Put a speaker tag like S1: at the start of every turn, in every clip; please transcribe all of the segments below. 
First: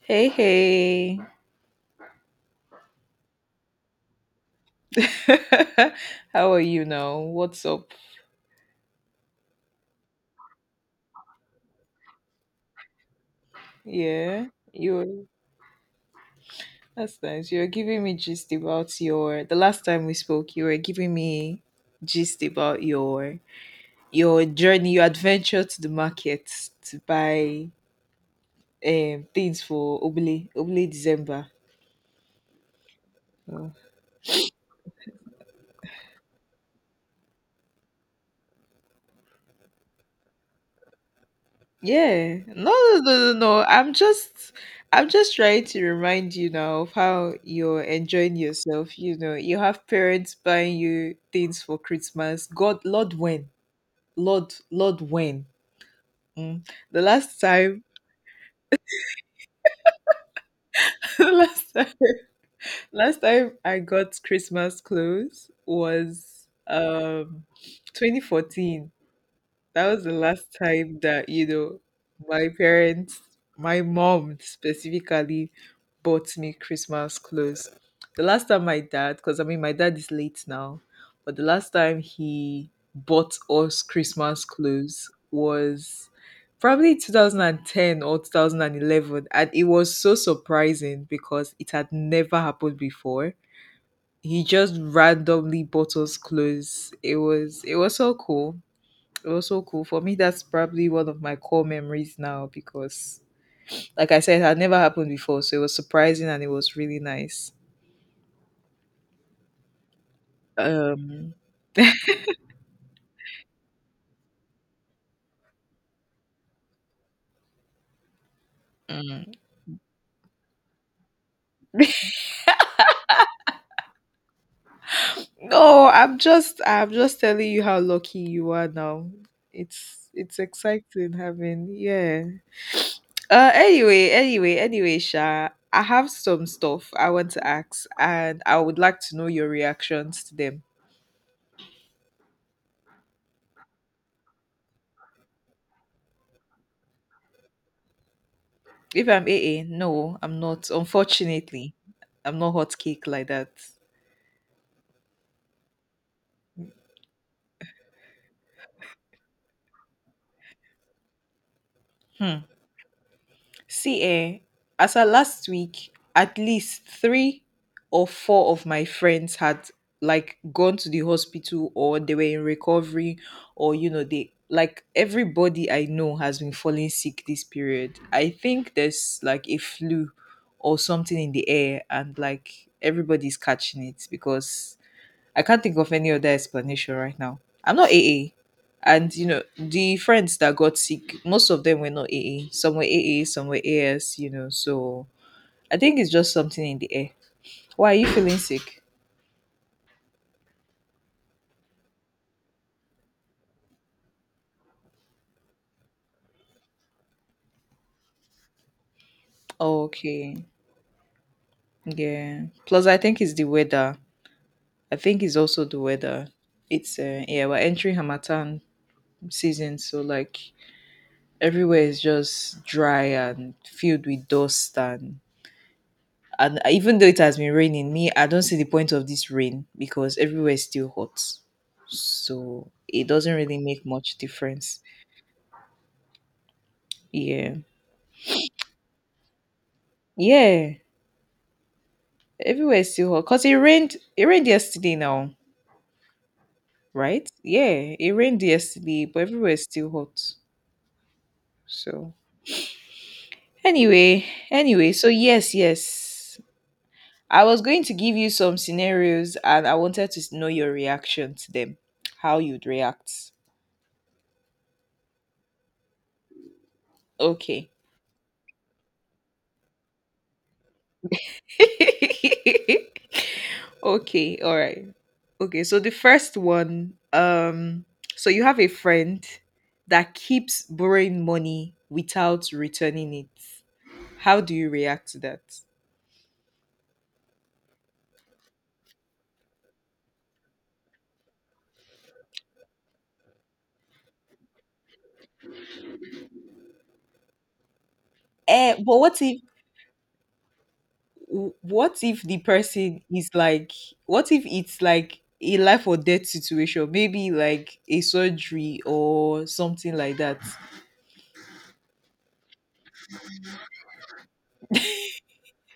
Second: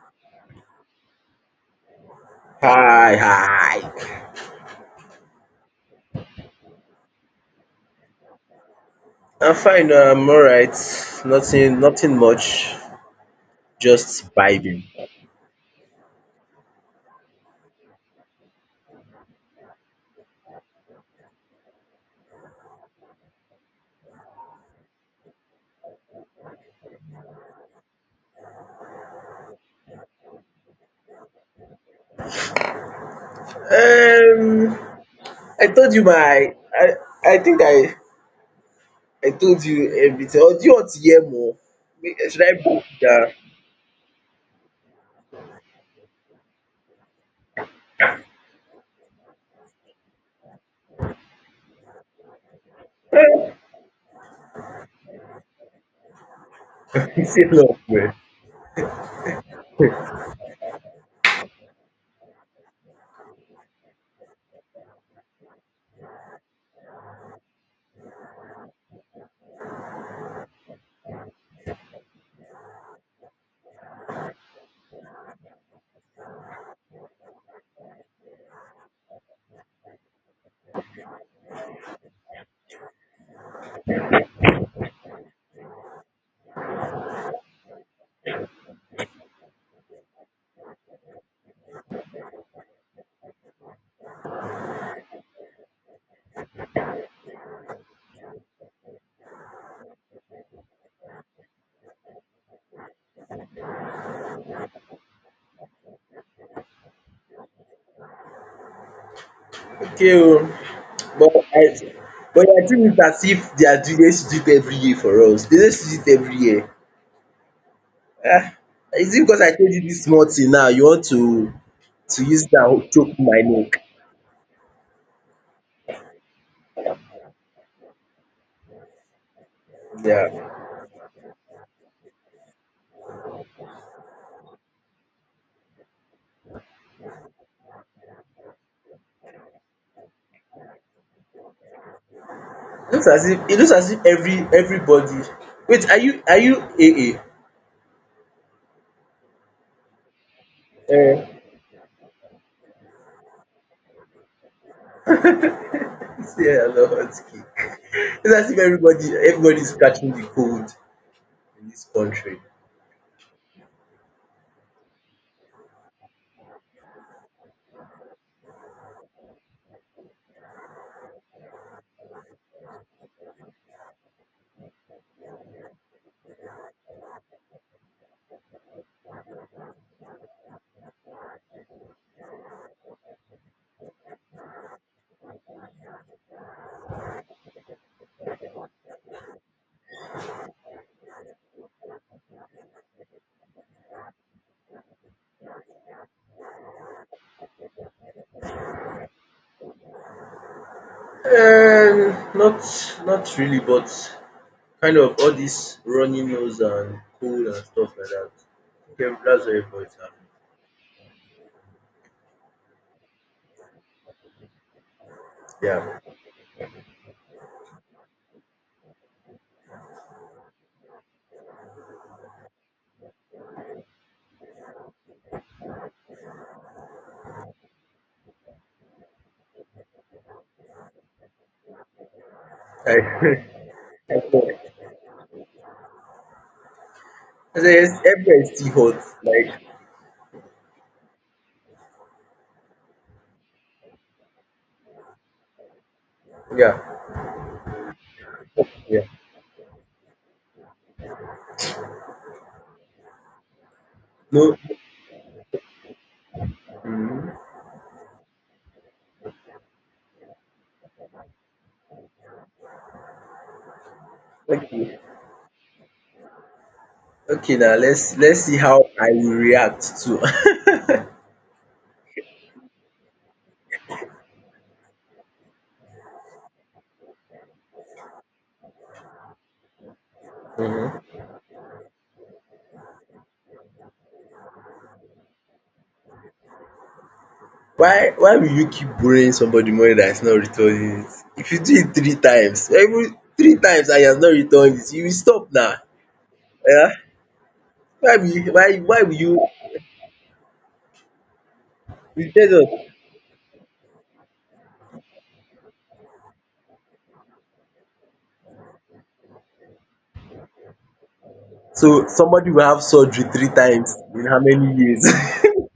S1: Hey, hey.
S2: Hi, hi.
S1: How are you now? What's up?
S2: I'm fine. I'm all right. Nothing much. Just
S1: Yeah,
S2: vibing.
S1: you're that's nice. You're giving me gist about your the last time we spoke, you were giving me gist about your journey, your adventure to the market to buy things for Obele Obele December.
S2: Um, I told you my. I think I told you everything. Or do you want to hear more?
S1: Yeah.
S2: Should I
S1: No,
S2: break
S1: no, no, no,
S2: it
S1: no. I'm just trying to remind you now of how you're enjoying yourself. You know, you have parents buying you things for Christmas. God, Lord, when?
S2: down?
S1: Lord, Lord, when? Mm. The last
S2: Say no,
S1: time,
S2: man.
S1: the last time, last time I got Christmas clothes was 2014. That was the last time that you know my parents, my mom specifically, bought me Christmas clothes. The last time my dad, because I mean my dad is late now, but the last time he bought us Christmas clothes was probably 2010 or 2011, and it was so surprising because it had never happened before. He just randomly bought us clothes. It was so cool. For me, that's probably one of my core memories now because, like I said, it had never happened before. So it was surprising and it was really nice.
S2: Okay, oh. but
S1: Um,
S2: I, but I think it's as if they are doing they should do it every year for us. They just do it every year. Ah, is it
S1: mm.
S2: because I told you this small thing now? You want to use that choke my neck?
S1: no, I'm just telling you how lucky you are now.
S2: Yeah.
S1: It's exciting having, yeah. Anyway, Sha, I have some stuff I want to ask, and I would like to know your reactions to them.
S2: It looks as if everybody wait, are you a
S1: If I'm a, no, I'm not.
S2: Eh,
S1: Unfortunately, I'm not hot cake like that.
S2: Yeah, I love hot cake. It's as if everybody's catching the cold in this
S1: Hmm.
S2: country.
S1: See, as at last week, at least three or four of my friends had like gone to the hospital or they were in recovery, or you know they, like, everybody I know has been falling sick this period. I think there's like a flu or something in the air and like everybody's catching it because I can't think of any other explanation right now. I'm not AA. And you know, the friends that got sick, most of them were not AA. Some were AA, some were AS, you know. So I think it's just something in the air. Why are you feeling sick?
S2: Not really, but kind of all this runny nose and cold and stuff like that. Okay, that's what
S1: Oh,
S2: everybody's having.
S1: okay. Yeah. Plus I think it's the weather. I think it's also the
S2: Yeah.
S1: weather. It's yeah, we're entering Hamatan season, so like everywhere is just dry and filled with dust and even though it has been raining, me, I don't see the point of this rain because everywhere is still hot. So
S2: I
S1: it doesn't really make much
S2: okay.
S1: difference. Yeah.
S2: I say yes, everywhere is still hot. Like,
S1: Yeah. Everywhere is still hot. Because it rained yesterday now,
S2: yeah,
S1: right? Yeah, it rained
S2: yeah.
S1: yesterday, but everywhere is still hot. So anyway,
S2: No.
S1: anyway, so yes.
S2: Mm,
S1: I was going to give you some scenarios and I wanted to know your reaction to them. How you'd react.
S2: okay. Okay,
S1: Okay.
S2: now let's see how I will react to.
S1: okay, all right. Okay, so the first one, so you have a friend that keeps borrowing money without returning it. How do you react to that?
S2: Why will you keep borrowing somebody money that is not returning it? If you do it three times, every three times and he has not returned it, you will stop now. Yeah? Why will you
S1: Eh,
S2: why
S1: but
S2: why will you
S1: what if
S2: you
S1: the
S2: tell us.
S1: person is like what if it's like a life or death situation, maybe like a surgery or something like that?
S2: So somebody will have surgery three times in how many years?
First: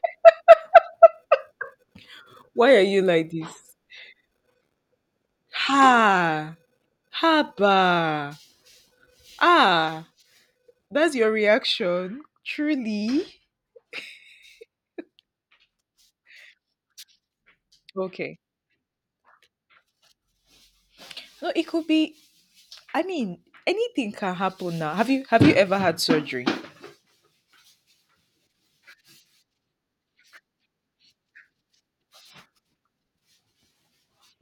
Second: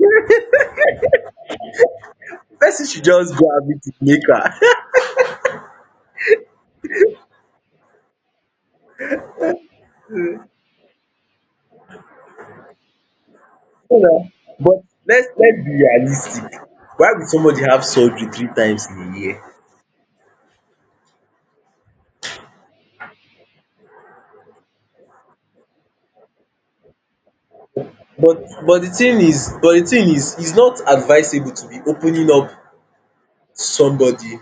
S2: The
S1: Why are
S2: person
S1: you
S2: should
S1: like
S2: just go have
S1: this?
S2: it with maker.
S1: Ha ha ba ah. That's your reaction. Truly.
S2: You know. But let's be realistic. Why will somebody have surgery
S1: Okay.
S2: three times in a year?
S1: No, it could be, I mean, anything can happen now. Have you ever had surgery
S2: But the thing is but the thing is it's not advisable to be opening up to somebody,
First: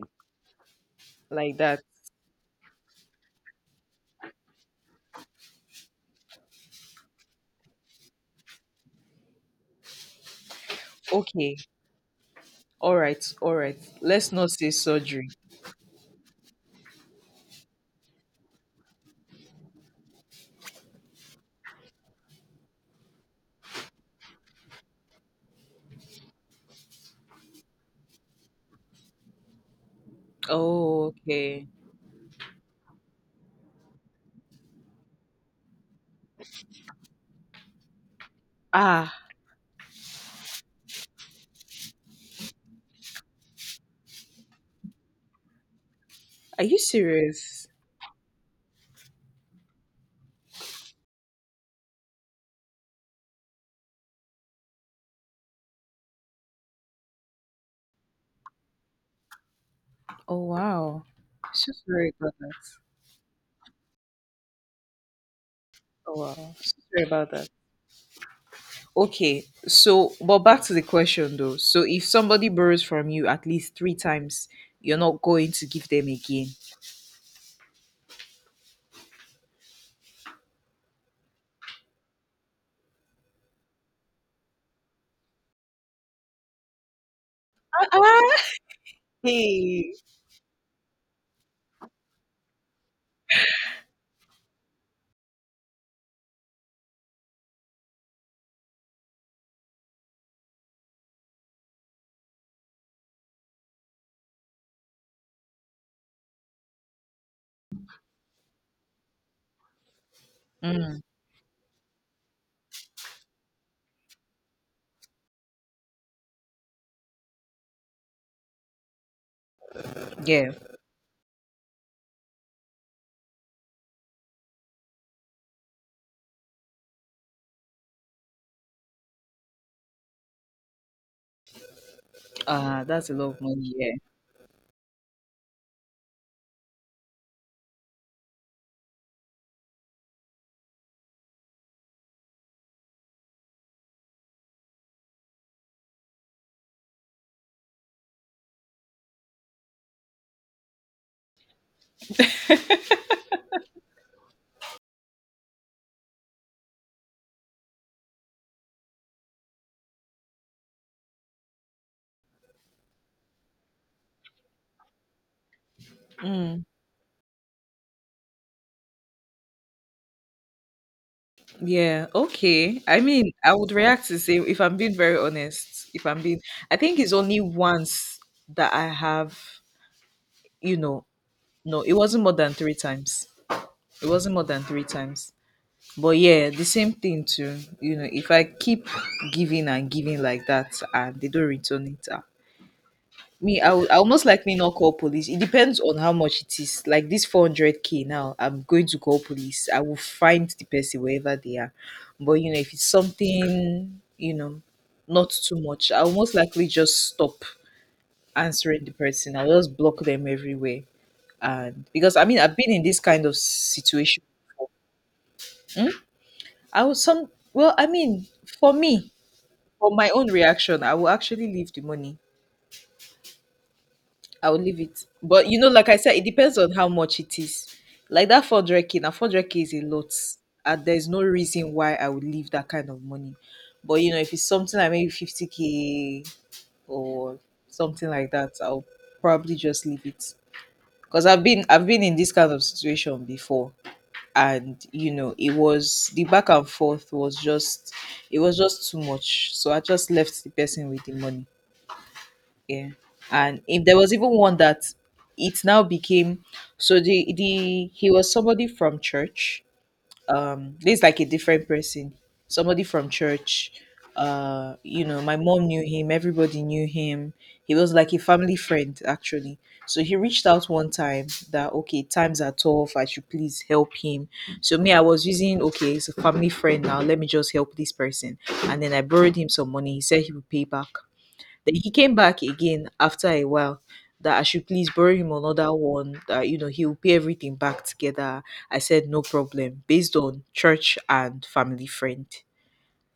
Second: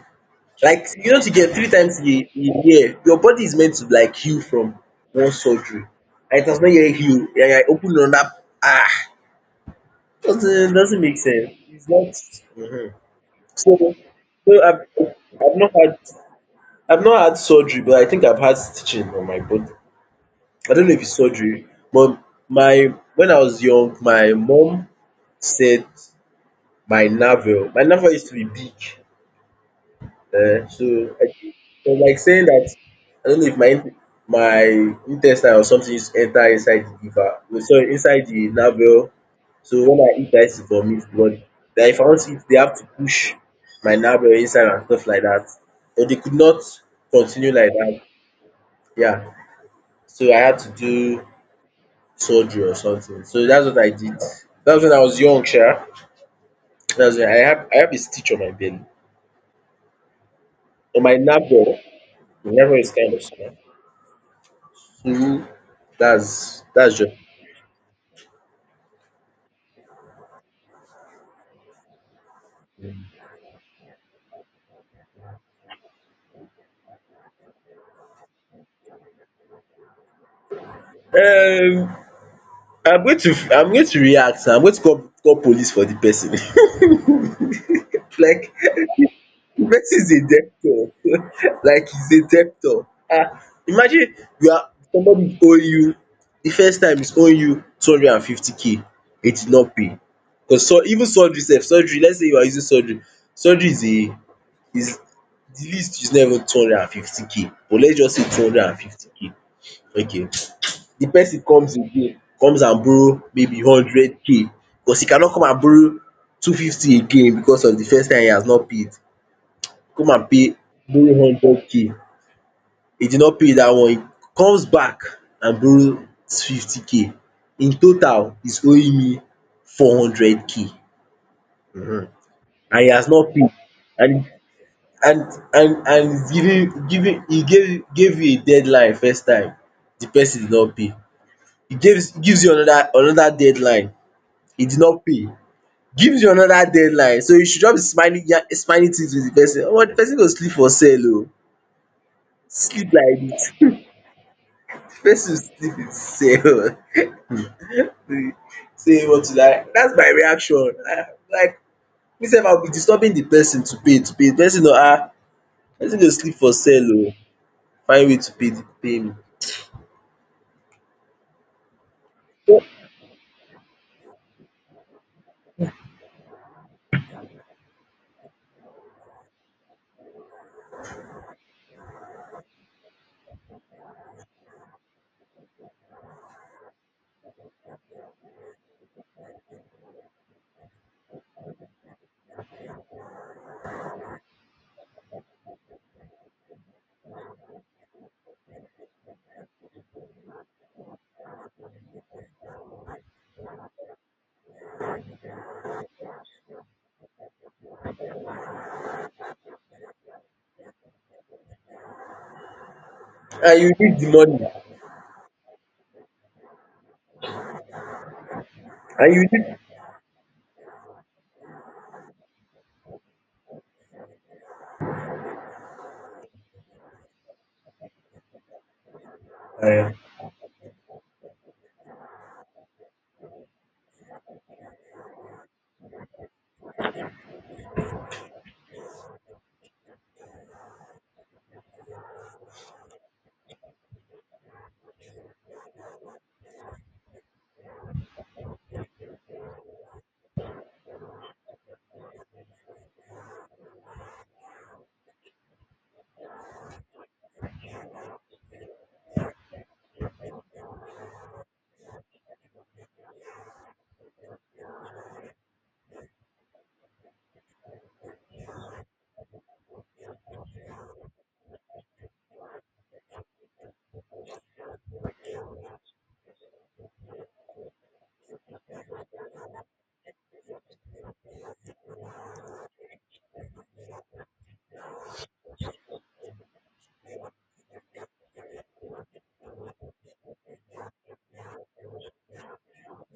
S2: like, to get
S1: like
S2: three
S1: that?
S2: times a year. Your body is meant to like heal from one surgery, and it has not yet heal, and you opening another. ah doesn't make sense.
S1: Okay.
S2: It's not.
S1: All right.
S2: so
S1: Let's not
S2: so
S1: say surgery.
S2: I've not had I've not had surgery, but I think I've had stitching on my body. I don't know if it's surgery, but my when I was young, my mom said my navel used to be big.
S1: Oh,
S2: So I think
S1: okay.
S2: it like saying that I don't know if my in my intestine or something used to enter inside the liver, no, sorry, inside the navel.
S1: Ah,
S2: So when I eat I used to vomit blood. Den if I want to eat they have to push my navel inside and stuff like that, but they could not
S1: are you
S2: continue
S1: serious?
S2: like that. Yeah. So I had to do surgery or something, so that's what I did. That was when I was young, sha. That's when I have a stitch on my belly,
S1: Oh
S2: on
S1: wow.
S2: my
S1: So
S2: navel.
S1: sorry about that.
S2: Never is kind of small. So
S1: Oh wow.
S2: that's
S1: So
S2: that's
S1: sorry
S2: just
S1: about that. Okay. So, but back to the question though. So if somebody borrows from you at least three times, you're not going to give them again.
S2: um I'm going to react. I'm going to call police for the person.
S1: Ah,
S2: Like, the
S1: hey.
S2: person is a debtor. Like, he's a debtor. Imagine you are somebody owe you. The first time is owe you 250 k. He did not pay. Cause so even surgery sef, surgery let's say you are using surgery is the least, is not even 250 k, but let's just say 250 k, okay.
S1: Mm,
S2: The person comes again, comes and borrow maybe hundred k, because he cannot come and borrow 250 again because of the first time. He has not paid, come and pay,
S1: yeah.
S2: borrow hundred k. He did not pay that one. He comes back and borrows 50 k. In total, he's owing me 400 k, and he has
S1: That's a
S2: not
S1: lot of
S2: paid.
S1: money. Yeah.
S2: And and and and he's giving giving he gave you a deadline first time. The person did not pay. He gives you another deadline. He did not pay, gives you another deadline. So you should just be smiling, ya smiling things with the person. Omo, the person go sleep for cell, oo, sleep like dis. Person sleep in cell. Sey e want to die. Dats my reaction. Like, me sef, I will be disturbing the person to pay, to pay, de person no, ah. Person go sleep for
S1: Mm,
S2: cell, oo, find way to pay the pay me.
S1: yeah. Okay. I mean, I would react the same if I'm being very honest. If I'm being, I think it's only once that I have, you know, no, it wasn't more than three times. It wasn't more than three times. But yeah, the same thing too. You know, if I keep giving and giving like that and they don't return it, ah, me, I almost likely not call police. It depends on how much it is. Like this 400k now, I'm going to call police. I will find the person wherever they are. But you know, if it's something, you know, not too much, I will most likely just stop answering the person. I'll just block them everywhere. And because I mean, I've been in this kind of
S2: And you need the
S1: situation
S2: money.
S1: before. Hmm? Well, I mean, for me,
S2: And you need
S1: for my own reaction, I will actually leave the money. I'll leave it. But you know, like I said, it depends on how much it is. Like that 400k, now 400k is a
S2: um
S1: lot, and there's no reason why I would leave that kind of money. But you know, if it's something like maybe 50k or something like that, I'll probably just leave it. Because I've been in this kind of situation before, and you know, it was the back and forth was just it was just too much. So I just left the person with the money. Yeah. And if there was even one that it now became, so the he was somebody from church. Um, this is like a different person. Somebody from church. Uh, you know, my mom knew him, everybody knew him. He was like a family friend actually. So he reached out one time that okay, times are tough, I should please help him. So me, I was using okay, he's a family friend now, let me just help this person. And then I borrowed him some money. He said he would pay back. Then he came back again after a while that I should please borrow him another one, that you know, he'll pay everything back together. I said no problem, based on church and family friend.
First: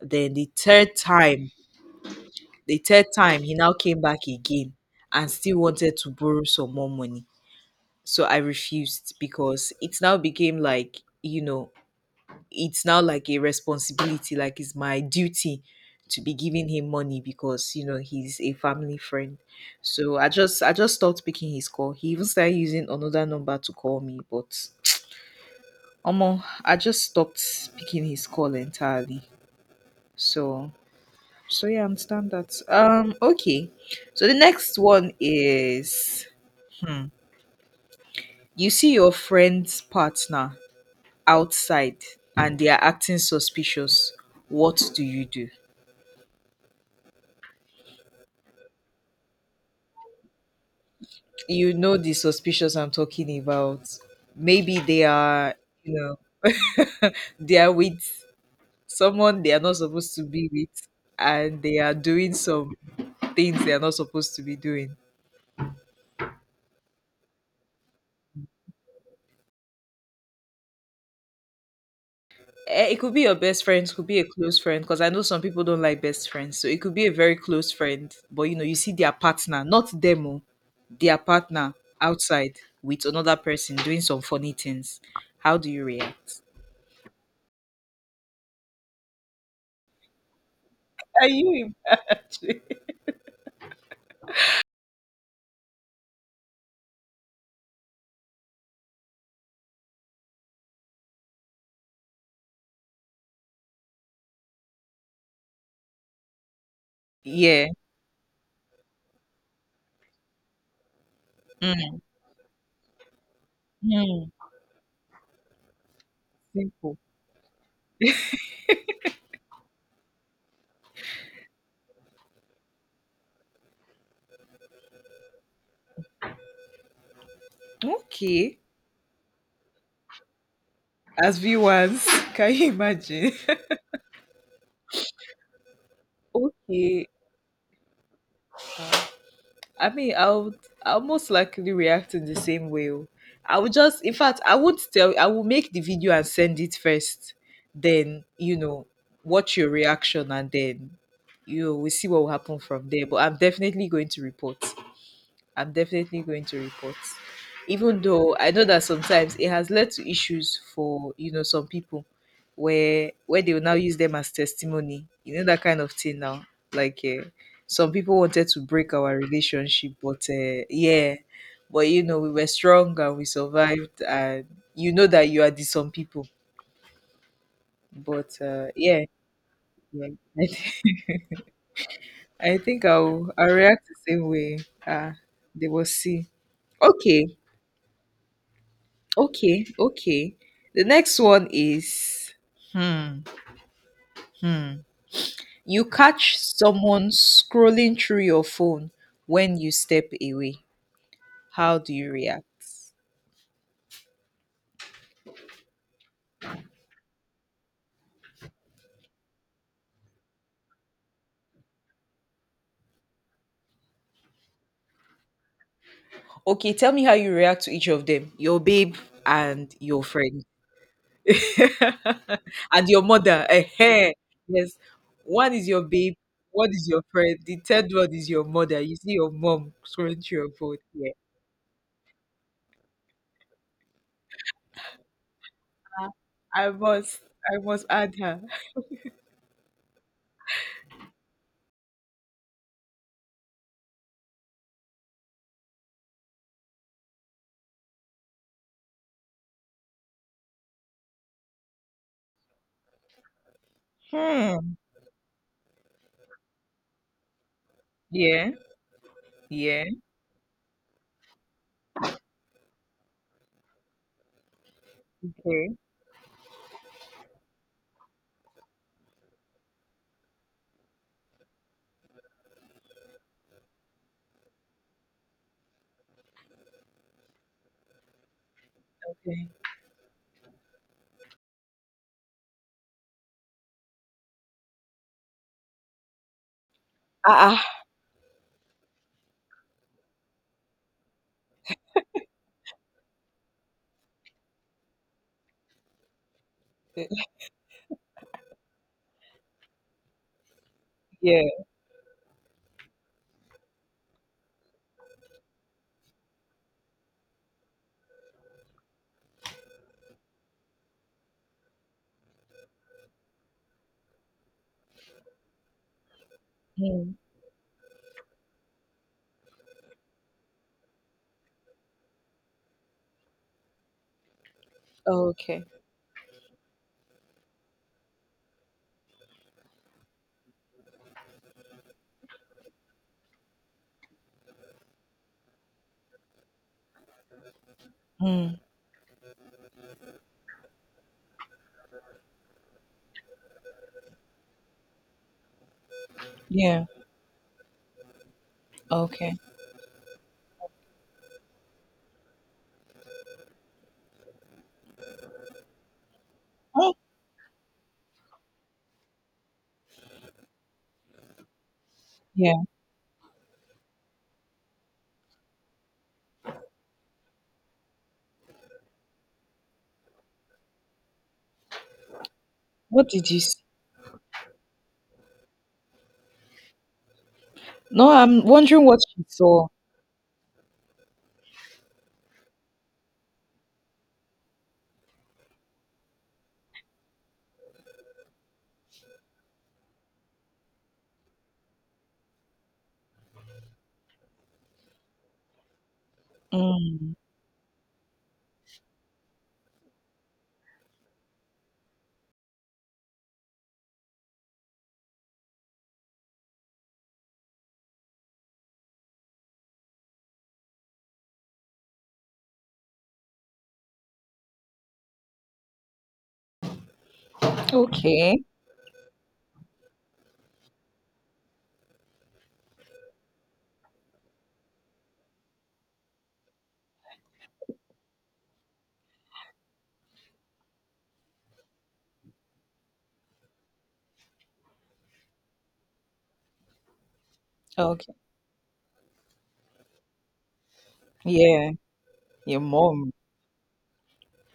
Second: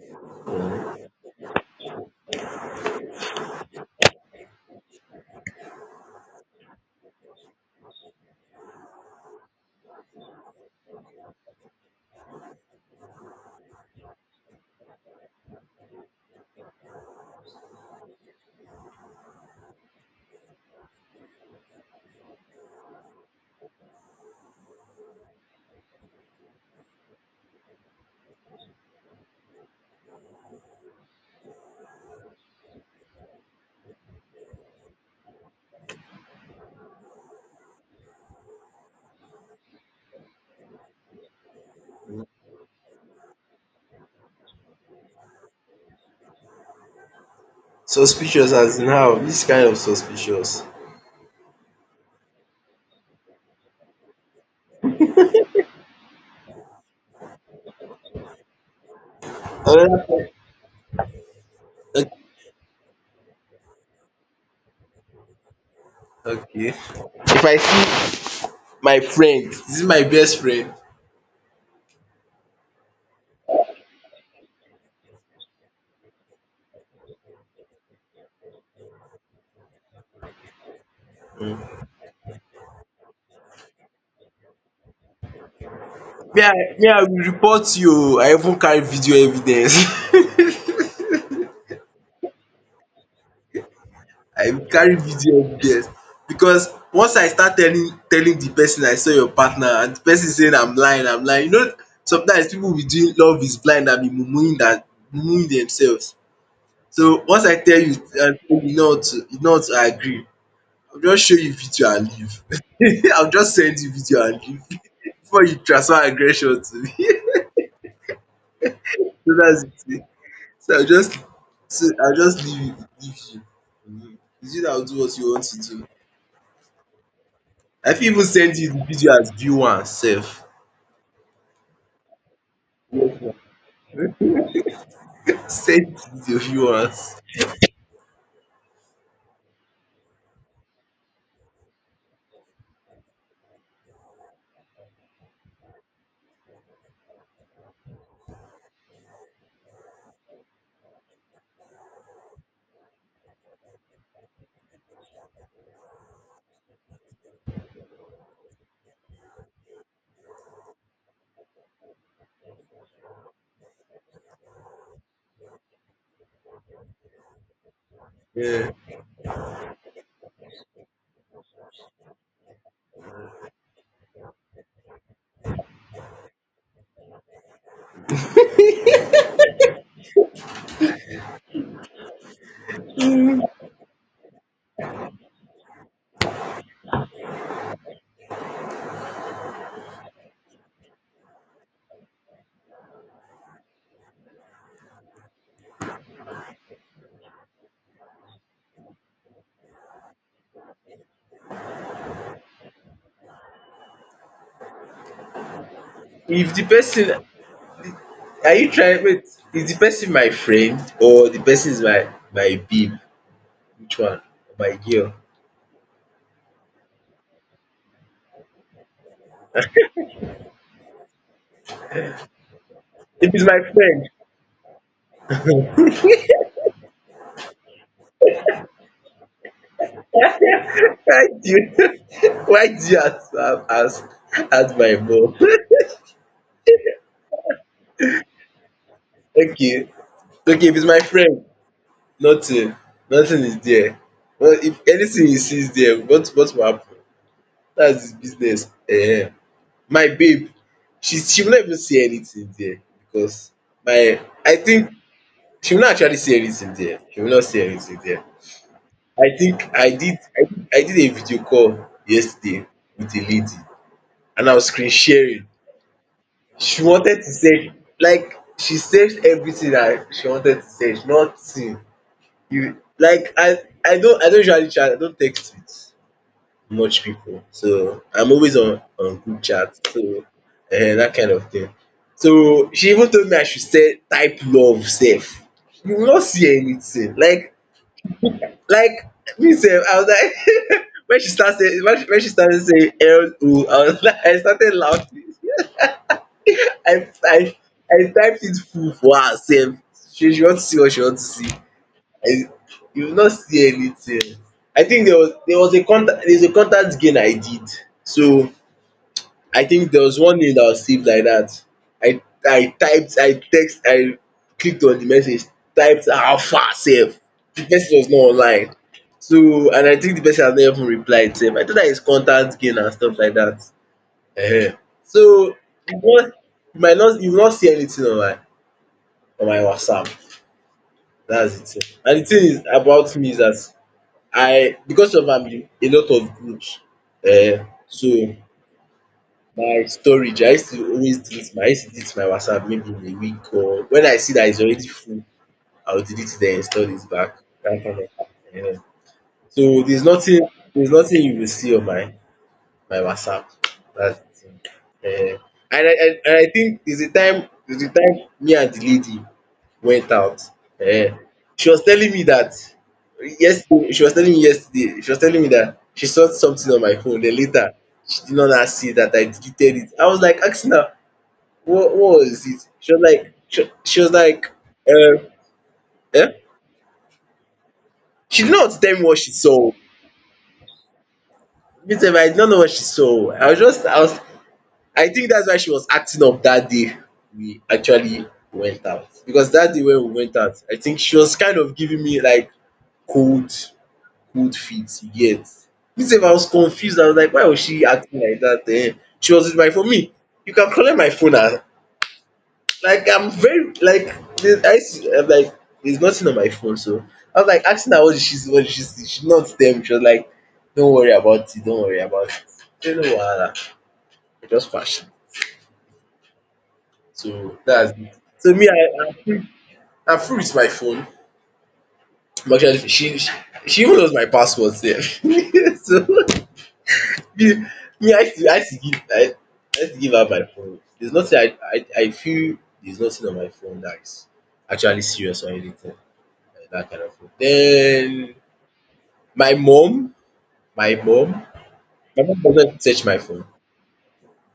S1: Then the third time he now came back again and still wanted to borrow some more money. So I refused because it now became like, you know, it's now like a responsibility, like it's my duty to be giving him money because you know he's a family friend. So I just stopped picking his call. He even started using another number to call me, but Omo, I just stopped picking his call entirely. So so yeah, I understand that. Um, okay. So the next one is you see your friend's partner outside and they are acting suspicious. What do you do?
S2: Suspicious as in how? Which kind of suspicious?
S1: You know the suspicious I'm talking about. Maybe they are, you know, they are with someone they are not
S2: Another
S1: supposed to
S2: thing.
S1: be with, and they are doing some things they are not supposed to be doing.
S2: Okay. If I see my friend, dis my best friend.
S1: Eh, it could be your best friend, it could be a close friend, because I know some people don't like best friends. So it could be a very close friend, but you know, you see their partner, not them, oh, their partner
S2: Mm.
S1: outside with another person doing some funny things. How do you react?
S2: Me, I will report you, o. I even carry video evidence.
S1: Are you, imagine?
S2: I carry video evidence, because once I start telling the person I saw your partner, and the person say I'm lying, I'm lying, you know, sometimes pipu be doing love is blind abi muumuing dat, muumuing themselves. So once I
S1: Yeah.
S2: tell you and you no want to agree, I will just show you video
S1: Mm.
S2: and leave. I will just send you video
S1: Hmm.
S2: and leave. Before you transfer aggression to me.
S1: Simple.
S2: So that's it. So I will just so I will just leave you. It's you dat will do what you want to do. I fit even send
S1: Okay.
S2: you the video as view one sef.
S1: As viewers, can you imagine?
S2: Send the view
S1: okay.
S2: ones.
S1: I mean, I'll most likely react in the same way. Oh. I would just, in fact, I will make the video and send it first. Then, you know, watch your reaction and then, you know, we see what will happen from there. But I'm definitely going to report. I'm definitely going to report. Even though I know that sometimes it has led to issues for, you know, some people where they will now use them as testimony. You know that kind of thing now. Like some people wanted to
S2: Yeah.
S1: break our relationship, but yeah, but you know, we were strong and we survived and you know that you are the some people. But yeah. I think I'll react the same way. Uh, they will see. Okay. Okay, okay. The next one is hmm, hmm. You catch someone scrolling through your phone when you step away. How do you react?
S2: If the person are you trying wait is the person my friend, or the person is my babe? Which one? My girl?
S1: Okay, tell me how you react to each of them. Your babe and your friend. and your
S2: If it's
S1: mother.
S2: my friend.
S1: Ehen. Yes. One is your babe, one is your friend, the third one is your mother. You see your mom scrolling through your phone. Yeah.
S2: Why do you, why do you as, as my mom?
S1: I I must I must add her.
S2: Okay. Okay, if it's my friend, nothing. Nothing is there. Well, if anything he sees there, what will happen? That's his business. My babe, she will not even see anything there, because my. I
S1: Hmm.
S2: think she will not actually see anything there. She will not see anything there.
S1: Yeah.
S2: I think
S1: Yeah.
S2: I did, I did a video call yesterday with a lady, and I was screen sharing.
S1: Okay.
S2: She wanted to say, like, she said everything that she wanted to search, nothing. You like, I don't usually chat, I don't text with much people. So I'm always on group
S1: Okay.
S2: chat, so. That kind of thing. So she even told me I should se type love safe. You will not see anything.
S1: Ah,
S2: Like
S1: ah.
S2: like me sef, I was like, when she started, saying when she started saying L O, I was like, I started laughing. I I I typed it full for her sef. She want to see what she want to see.
S1: Yeah.
S2: I you will not see anything. I think there was a contact there's a contact gain I did. So I think there was one name that was saved like that. I I typed, I text, I clicked on the message, typed alpha
S1: Mm.
S2: sef. The person was not online. So, and I think the person has not even replied sef. I thought that is contact gain and stuff like that. Ehen.
S1: Oh,
S2: So,
S1: okay.
S2: you wan you might not you will not see anything on my WhatsApp. That's the thing. And the thing is about me is that I'm in a lot of groups, so
S1: Mm.
S2: my storage, I used to delete my WhatsApp maybe in a week, or when I see that it's already full, I will delete it then install
S1: Yeah.
S2: it back. Dat kind of.
S1: Okay.
S2: So there's nothing you will see on my by WhatsApp. That's the thing. Eh, and I think
S1: Oh,
S2: it's the time me and the lady went out. Eh, she was telling me that
S1: yeah.
S2: yesterday. She was telling me yesterday she was telling me that she saw something on my phone, then later she did not now see that I deleted it. I was like asking her what was it? She was
S1: What did
S2: like,
S1: you see?
S2: she was like um eh?
S1: No, I'm
S2: She did not
S1: wondering
S2: tell
S1: what
S2: me what
S1: you
S2: she
S1: saw.
S2: saw. Me sef, I did not know what she saw. I was just. I think that's why she was acting up that day we actually went out. Because that day when we went out, I think she was kind of giving me like cold cold feet, you get. Me sef, I was confused. I
S1: Mm.
S2: was like, why was she acting like that? Then she was with my phone, me, you can collect my phone, and like, I'm very like, I used am like there's nothing on my phone. So I was like asking her, what did she see, what did she see, she not them? She was like, don't worry about it, don't worry about it. I say no wahala, I just pass. So that's it.
S1: Okay.
S2: So me, I'm free. I'm free with my phone. I'm actually, she even knows my password there. So me, me, I used to give her my phone. There's nothing I feel there's nothing on my phone that is actually serious or anything like that kind of thing.
S1: Okay.
S2: Then my mom, my mom,
S1: Yeah.
S2: my mom
S1: Your
S2: doesn't touch
S1: mom.
S2: my phone.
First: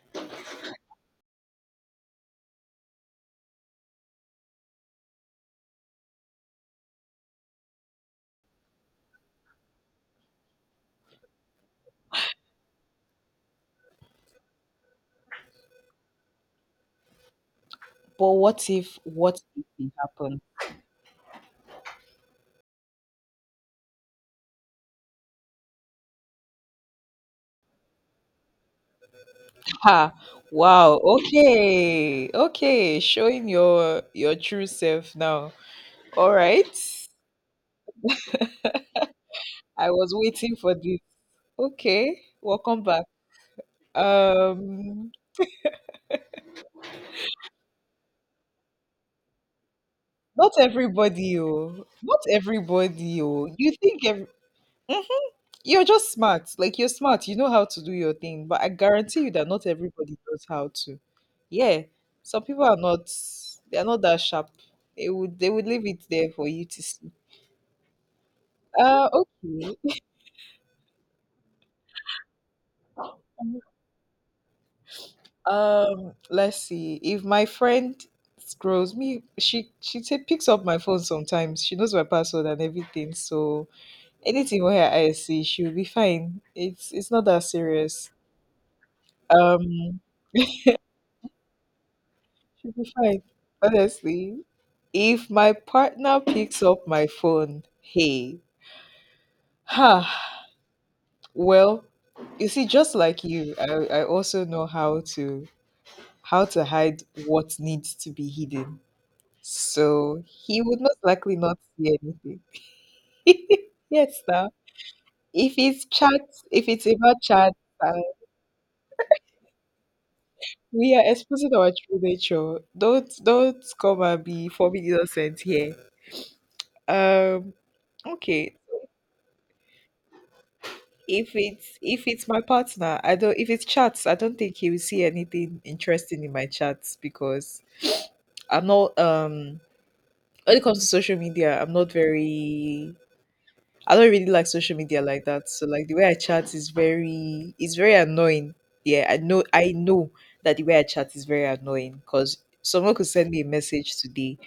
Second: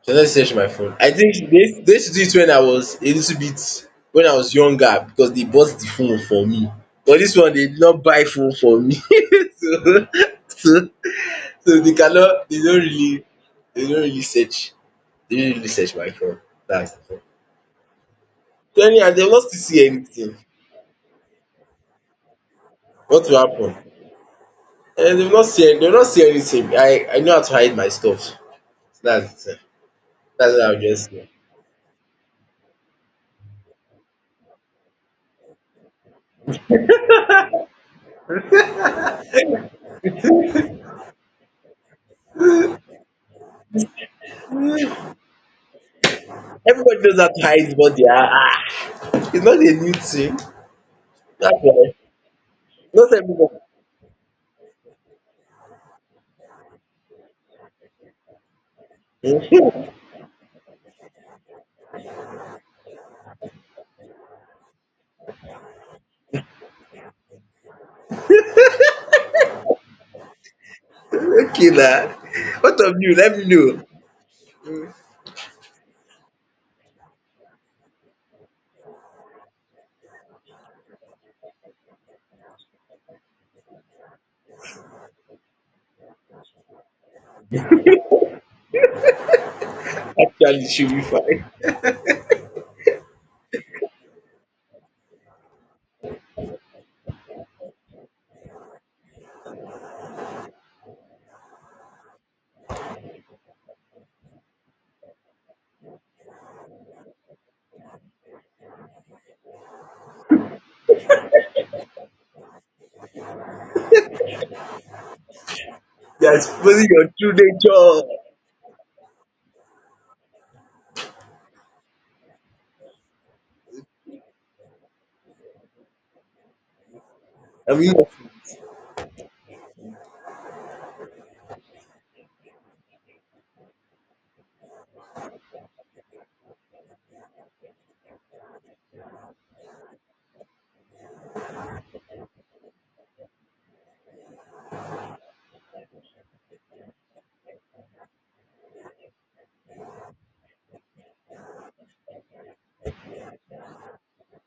S2: So let's search my phone. I think they used do it when I was a little bit when I was younger because they bought the phone for me. But this one they did not buy phone for me. so, so so they cannot they don't really search they don't really search my phone. That's the thing.
S1: But
S2: So anyhow, they've
S1: what
S2: not still
S1: if
S2: see
S1: it
S2: anything.
S1: happened?
S2: What will happen? And they've not see anything. I know how to hide my stuff. So that's the thing.
S1: Ha.
S2: That's what I'll
S1: Wow.
S2: just say.
S1: Okay. Okay. Showing your true self now. All right. I was waiting for this. Okay. Welcome back. Um,
S2: Everybody knows how to hide what they are. Ah, it's not a new thing.
S1: not everybody,
S2: That's
S1: oh.
S2: why.
S1: Not
S2: Not
S1: everybody, oh.
S2: everybody.
S1: You think ev- mhm. You're just smart. Like you're smart. You know how to do your thing. But I guarantee you that not everybody knows how to. Yeah. Some people are not. They are not that sharp. They would leave it there for you to see. Okay.
S2: Okay, now. What of you? Let me know.
S1: Let's see. If my friend scrolls me, picks up my phone sometimes. She knows my password and everything. So anything where I see, she'll be fine. It's not that serious. Um,
S2: Actually, she'll be fine.
S1: she'll be fine. Honestly, if my partner picks up my phone, hey, ha, well, you see, just like you, I also know how to hide what needs to be hidden. So he would most likely not see anything. Yes, now, if it's chat,
S2: You're
S1: if it's
S2: exposing your
S1: about
S2: true
S1: chat, uh,
S2: nature.
S1: we are exposing our true nature. Don't come and be forming innocent here. Um
S2: I mean,
S1: okay. If it's my partner, I don't if it's chats, I don't think he will see anything interesting in my chats, because I'm not when it comes to social media, I'm not very I don't really like social media like that. So like the way I chat is very it's very annoying. Yeah, I know that the way I chat is very annoying, because someone could send me a message today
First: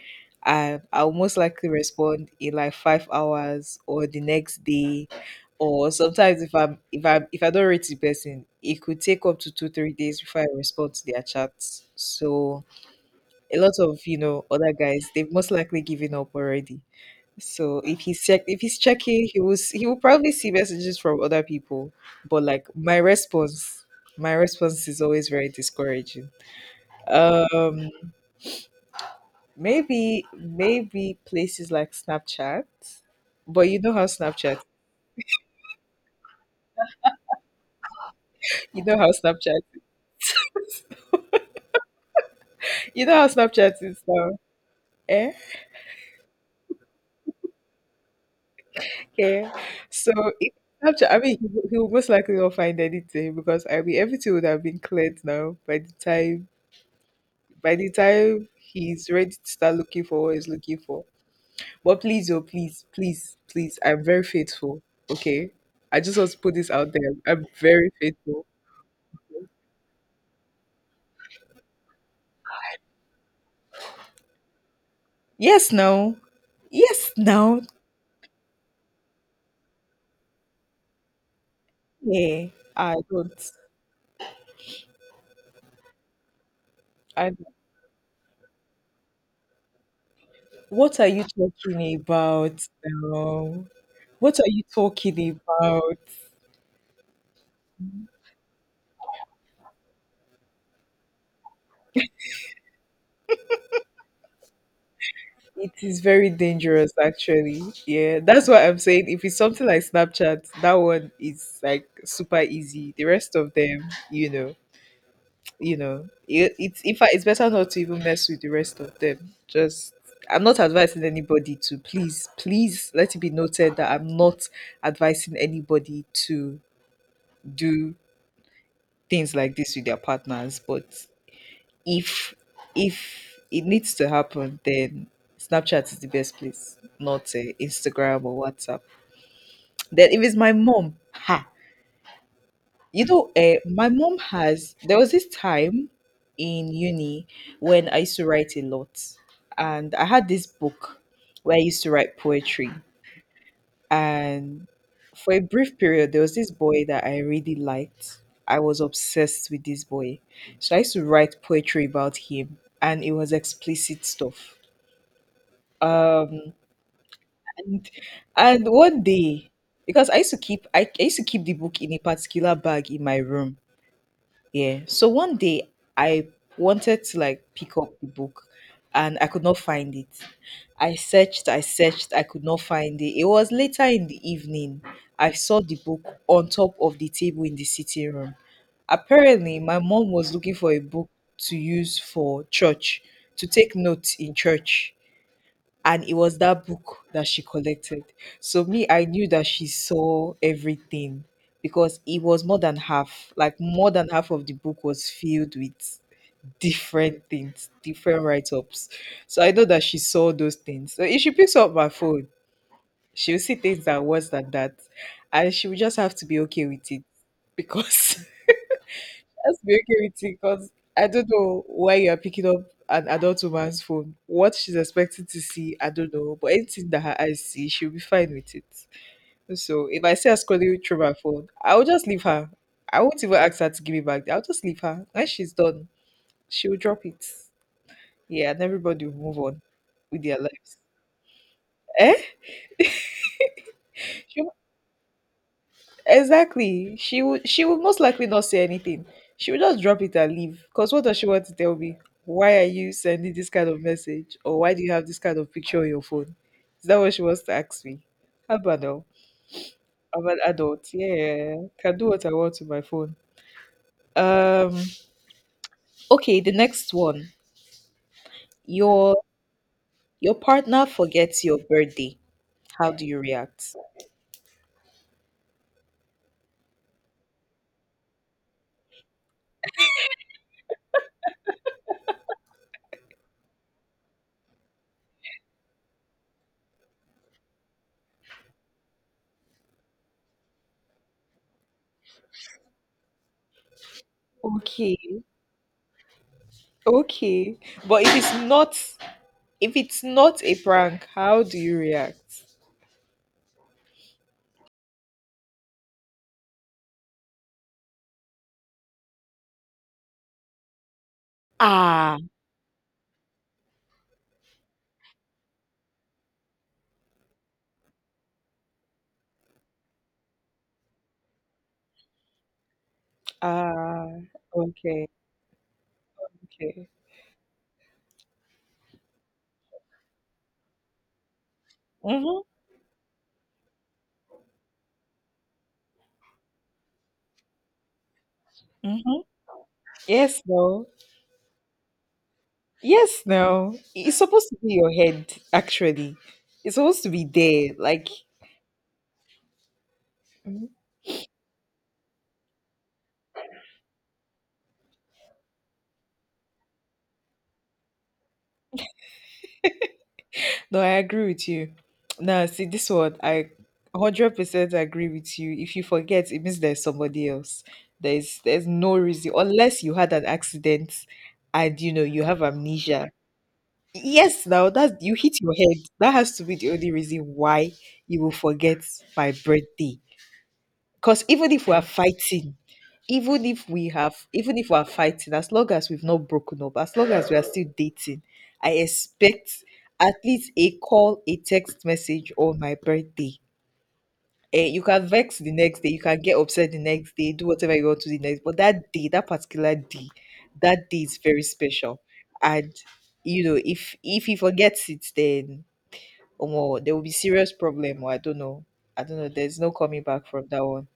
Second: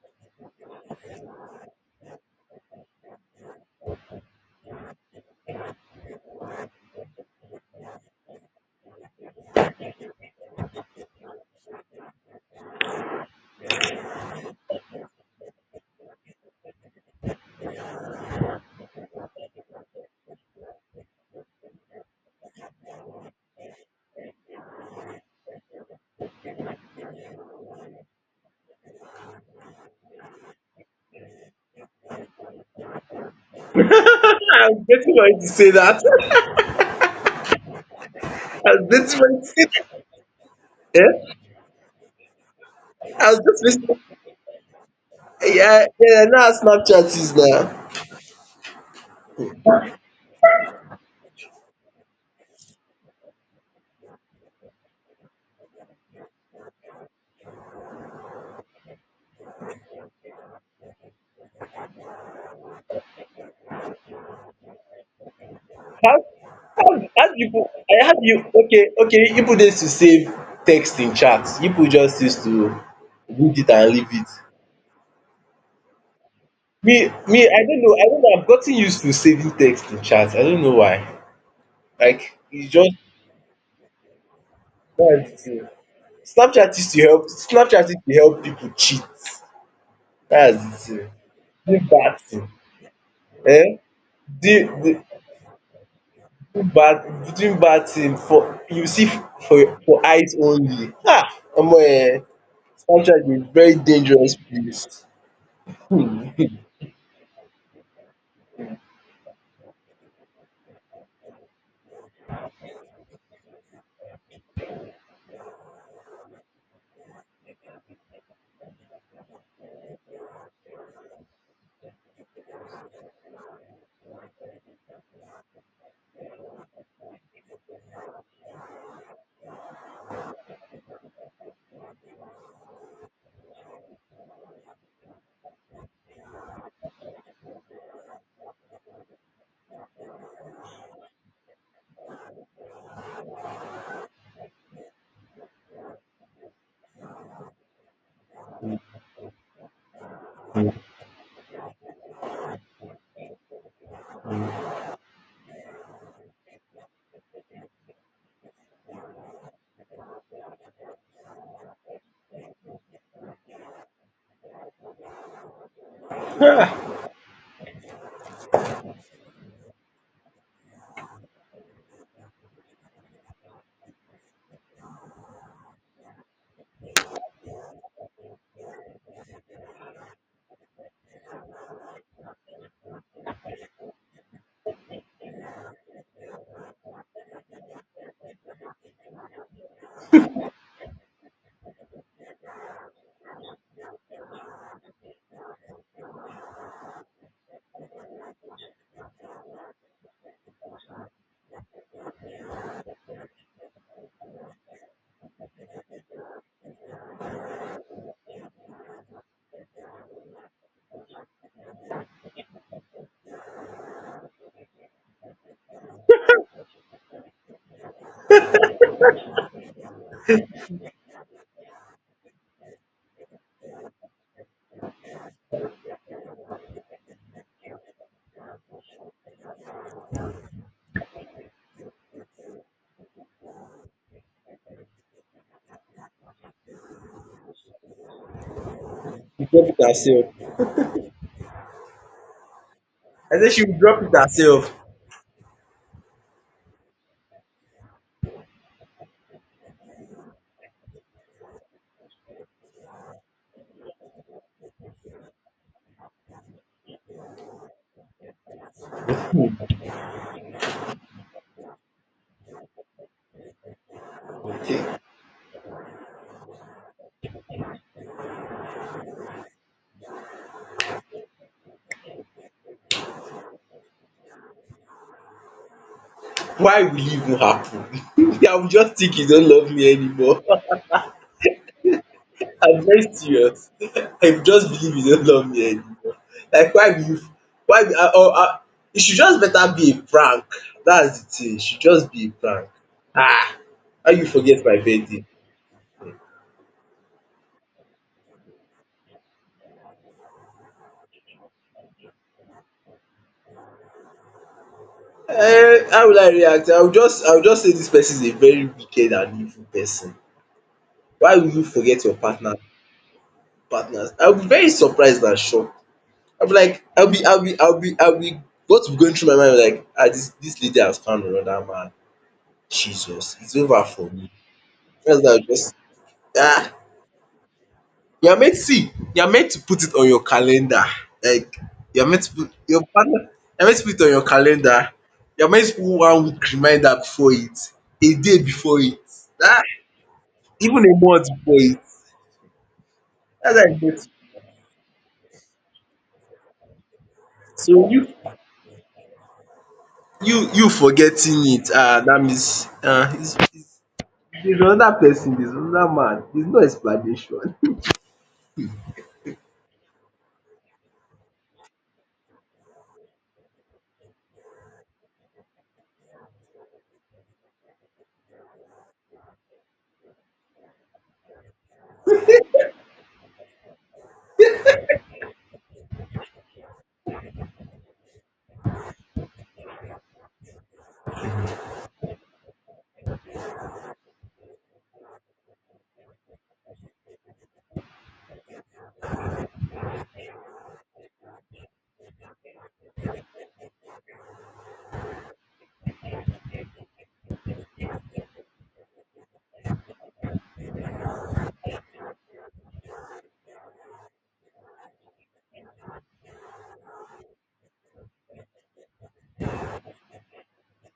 S1: and I'll most likely respond in like 5 hours or the next day. Or sometimes if I don't rate the person, it could take up to two, 3 days before I respond to their chats. So a lot of, other guys, they've most likely given up already. So if he's checking, he will probably see messages from other people. But like my response is always very discouraging. Um, maybe places like Snapchat. But you know how Snapchat,
S2: I was waiting for you to say that. I was
S1: you know
S2: waiting
S1: how
S2: for you to
S1: Snapchat,
S2: say that. Yeah?
S1: you know how
S2: I was
S1: Snapchat
S2: just
S1: is
S2: waiting.
S1: now. Eh?
S2: Yeah, yeah, now Snapchat is now.
S1: Okay. So if Snapchat, I mean, he will most likely not find anything, because I mean everything would have been cleared now by the time he's ready to start looking for what he's looking for. But please, oh, please, please, please, I'm very faithful. Okay. I just
S2: How,
S1: want to put this out there.
S2: how do
S1: I'm
S2: you put,
S1: very
S2: I have you,
S1: faithful.
S2: okay, you put this to save text in chat. You put just used to read it and leave it.
S1: Yes, now. Yes,
S2: Me,
S1: now.
S2: I don't know I've gotten used to saving text in chat. I don't know why. Like
S1: Yeah.
S2: it's just
S1: I don't.
S2: that's the
S1: I don't.
S2: Snapchat is to help people cheat. That's
S1: What are
S2: the
S1: you
S2: thing.
S1: talking
S2: Bad thing.
S1: about now?
S2: Eh?
S1: What are you
S2: Do do
S1: talking about?
S2: do bad thing for you see for eyes only. Ah, Omo, um Snapchat is very dangerous place.
S1: It is very
S2: She
S1: dangerous, actually. Yeah, that's what I'm saying. If it's something like Snapchat, that one is like super easy. The rest of them, it's in fact it's better not to even mess with the rest of them. Just I'm not advising anybody to please, please let it be noted that I'm not advising anybody to do things like this with their partners. But if if it needs to happen, then Snapchat is the best place, not Instagram or WhatsApp. Then if it's my mom, ha, you know, my mom has there was this time in uni when I used to write a lot, and I had this book where I used to write poetry. And for a brief period, there was this boy that I really liked. I was obsessed with this boy. So I used to write poetry about him, and it was explicit stuff. Um, and and one day, because I used to keep the book in a particular bag in my room. Yeah. So one day I wanted to like pick up the book, and I could not find it. I searched, I searched, I could not find it. It was later in the evening. I saw the book on top of the table in the sitting room. Apparently, my mom was looking for a book to use for church, to take notes in church, and it was that book that she collected. So me, I knew that she saw everything, because it was more than half. Like more than half of the book was filled with different things, different write-ups. So I know that she saw those things. So if she picks up my phone, she'll see things that are worse than that. And she will just have to be okay with it. Because let's be okay with it, because I don't know why you are picking up an adult woman's phone. What she's expecting to see, I don't know. But anything that her eyes see, she'll be fine with it. So if I see her scrolling through my phone, I'll just leave her. I won't even ask her to give me back. I'll just leave her. When she's done, she'll drop it. Yeah, and everybody will move on
S2: drop it
S1: with
S2: herself.
S1: their lives. Eh?
S2: I say she will drop it herself.
S1: Exactly. She would most likely not say anything. She would just drop it and leave. Because what does she want to tell me? Why are you sending this kind of message? Or why do you have this kind of picture on your phone? Is that what she wants to ask me? How about now?
S2: um
S1: I'm an adult. Yeah. Can do what I want with my phone. Um
S2: Okay.
S1: okay, the next one. Your your partner forgets your birthday. How do you react?
S2: Why will it even happen? I will just think you don't love me anymore. I'm very serious. I will just believe you don't love me anymore. Like why will you why will I or I it should just better be a prank. Dats the thing. It should just be a prank. Ah! How you forget my
S1: Okay.
S2: birthday?
S1: Okay. But if it's not a prank, how do you react?
S2: How will I react? I will just say this person is a very wicked and evil person. Why will you forget your
S1: Ah.
S2: partners? I will be very surprised and shocked. I'll be like, I'll be I'll be I'll be I'll be what's going through my mind like ah this lady has found another man, Jesus it's over
S1: Ah,
S2: for me.
S1: okay,
S2: That's that I just ah
S1: okay.
S2: you are meant see you are meant to put it on your calendar like you are meant to
S1: Mhm,
S2: put your partner you are meant to put it on your calendar, you are meant to put 1 week reminder before it, a day before it,
S1: mhm.
S2: ah
S1: Yes,
S2: even
S1: no.
S2: a month before it.
S1: Yes,
S2: That's how e
S1: no.
S2: get.
S1: It's supposed to be your head, actually. It's supposed to be there.
S2: So
S1: Like, mhm.
S2: you forgetting it ah that means ah is if another person is another man, there's no explanation.
S1: No, I agree with you. No, see, this one, I 100% agree with you. If you forget, it means there's somebody else. There's no reason, unless you had an accident and, you know, you have amnesia. Yes, now that you hit your head, that has to be the only reason why you will forget my birthday. Because even if we are fighting, even if we are fighting, as long as we've not broken up, as long as we are still dating, I expect at least a call, a text message on my birthday. Eh, you can vex the next day, you can get upset the next day, do whatever you want to the next. But that day, that particular day, that day is very special. And if he forgets it, then omo, there will be serious problem. Or I don't know. I don't know. There's no coming back from that one.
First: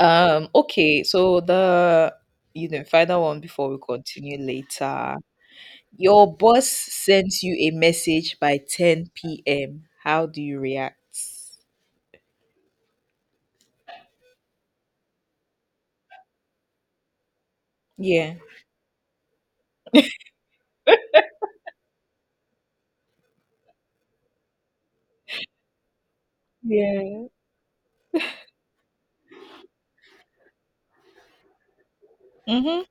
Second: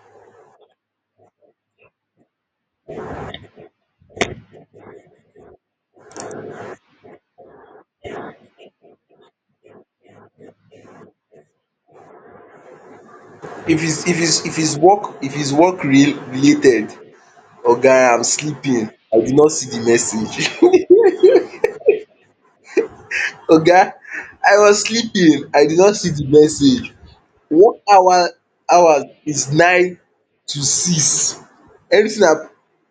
S1: Okay. So the final one before we continue later. Your boss sends you a message by 10 p.m. How do you react?
S2: If it's work re related, oga I'm
S1: Yeah.
S2: sleeping, I did not see the message. Oga I was sleeping, I did not see the message.
S1: Yeah.
S2: Work hour hours is 9 to 6. Anything ap
S1: Mm-hmm.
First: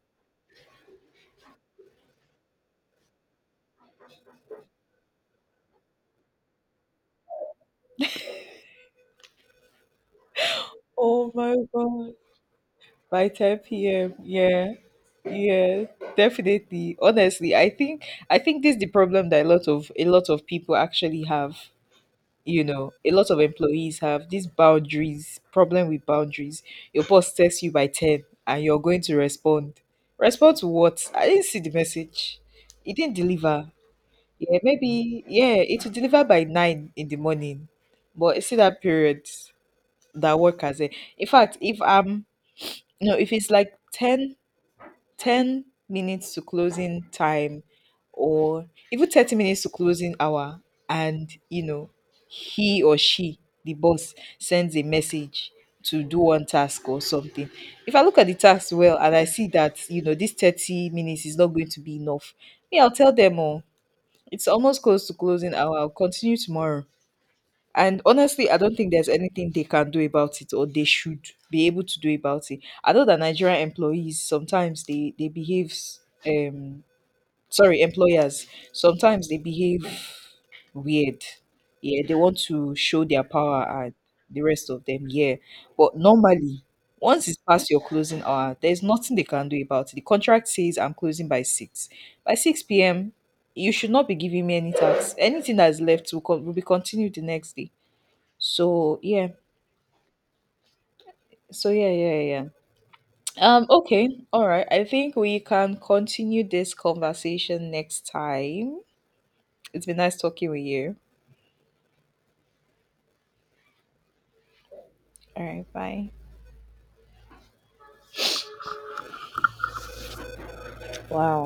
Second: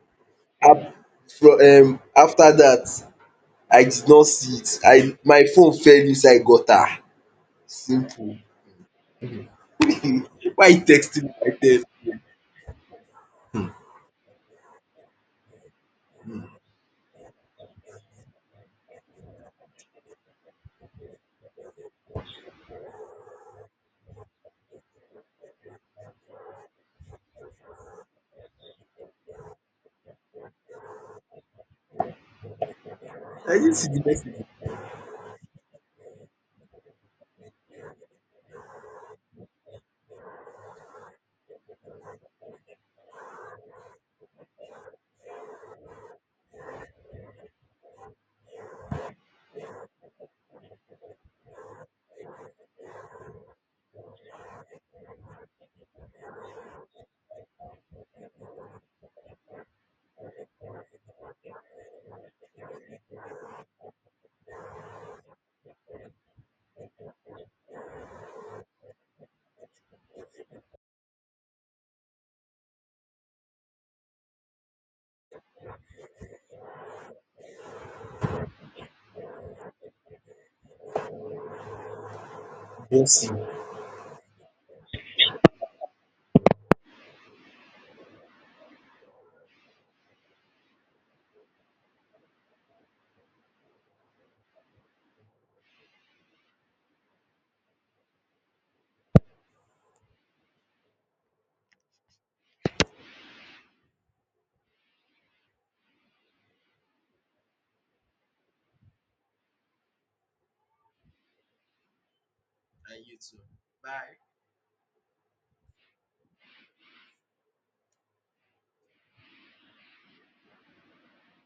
S2: ap from after that, I did not see it. I my phone fell inside gutter. Simple. Why you texting
S1: Oh
S2: me
S1: my
S2: like that?
S1: God. By 10 p.m. Yeah. Yeah. Definitely. Honestly, I think this is the problem that a lot of people actually have. A lot of employees have these boundaries, problem with boundaries. Your boss texts you by 10, and you're going to respond. Respond to what? I didn't see the message. It didn't
S2: I
S1: deliver.
S2: didn't see the message.
S1: Yeah, maybe yeah, it will deliver by 9 in the morning. But it's in that period that work has a in fact if I'm no, if it's like 10 minutes to closing time, or even 30 minutes to closing hour, and you know, he or she, the boss, sends a message to do one task or something. If I look at the task well and I see that, you know, this 30 minutes is not going to be enough, me, I'll tell them, oh, it's almost close to closing hour. I'll continue tomorrow. And honestly, I don't think there's anything they can do about it, or they should be able to do about it. I know that Nigerian employees sometimes they behave um sorry, employers sometimes they behave weird. Yeah, they want to show their
S2: Yes.
S1: power and the rest of them, yeah. But normally, once it's past your closing hour, there's nothing they can do about it. The contract says I'm closing by 6. By 6 p.m., you should not be giving me any tax. Anything that's left will, will be continued the next day. So yeah, yeah, yeah. Okay, all right. I think we can continue this conversation next time. It's been nice talking with you.
S2: And you too. Bye.
S1: All right, bye. Wow.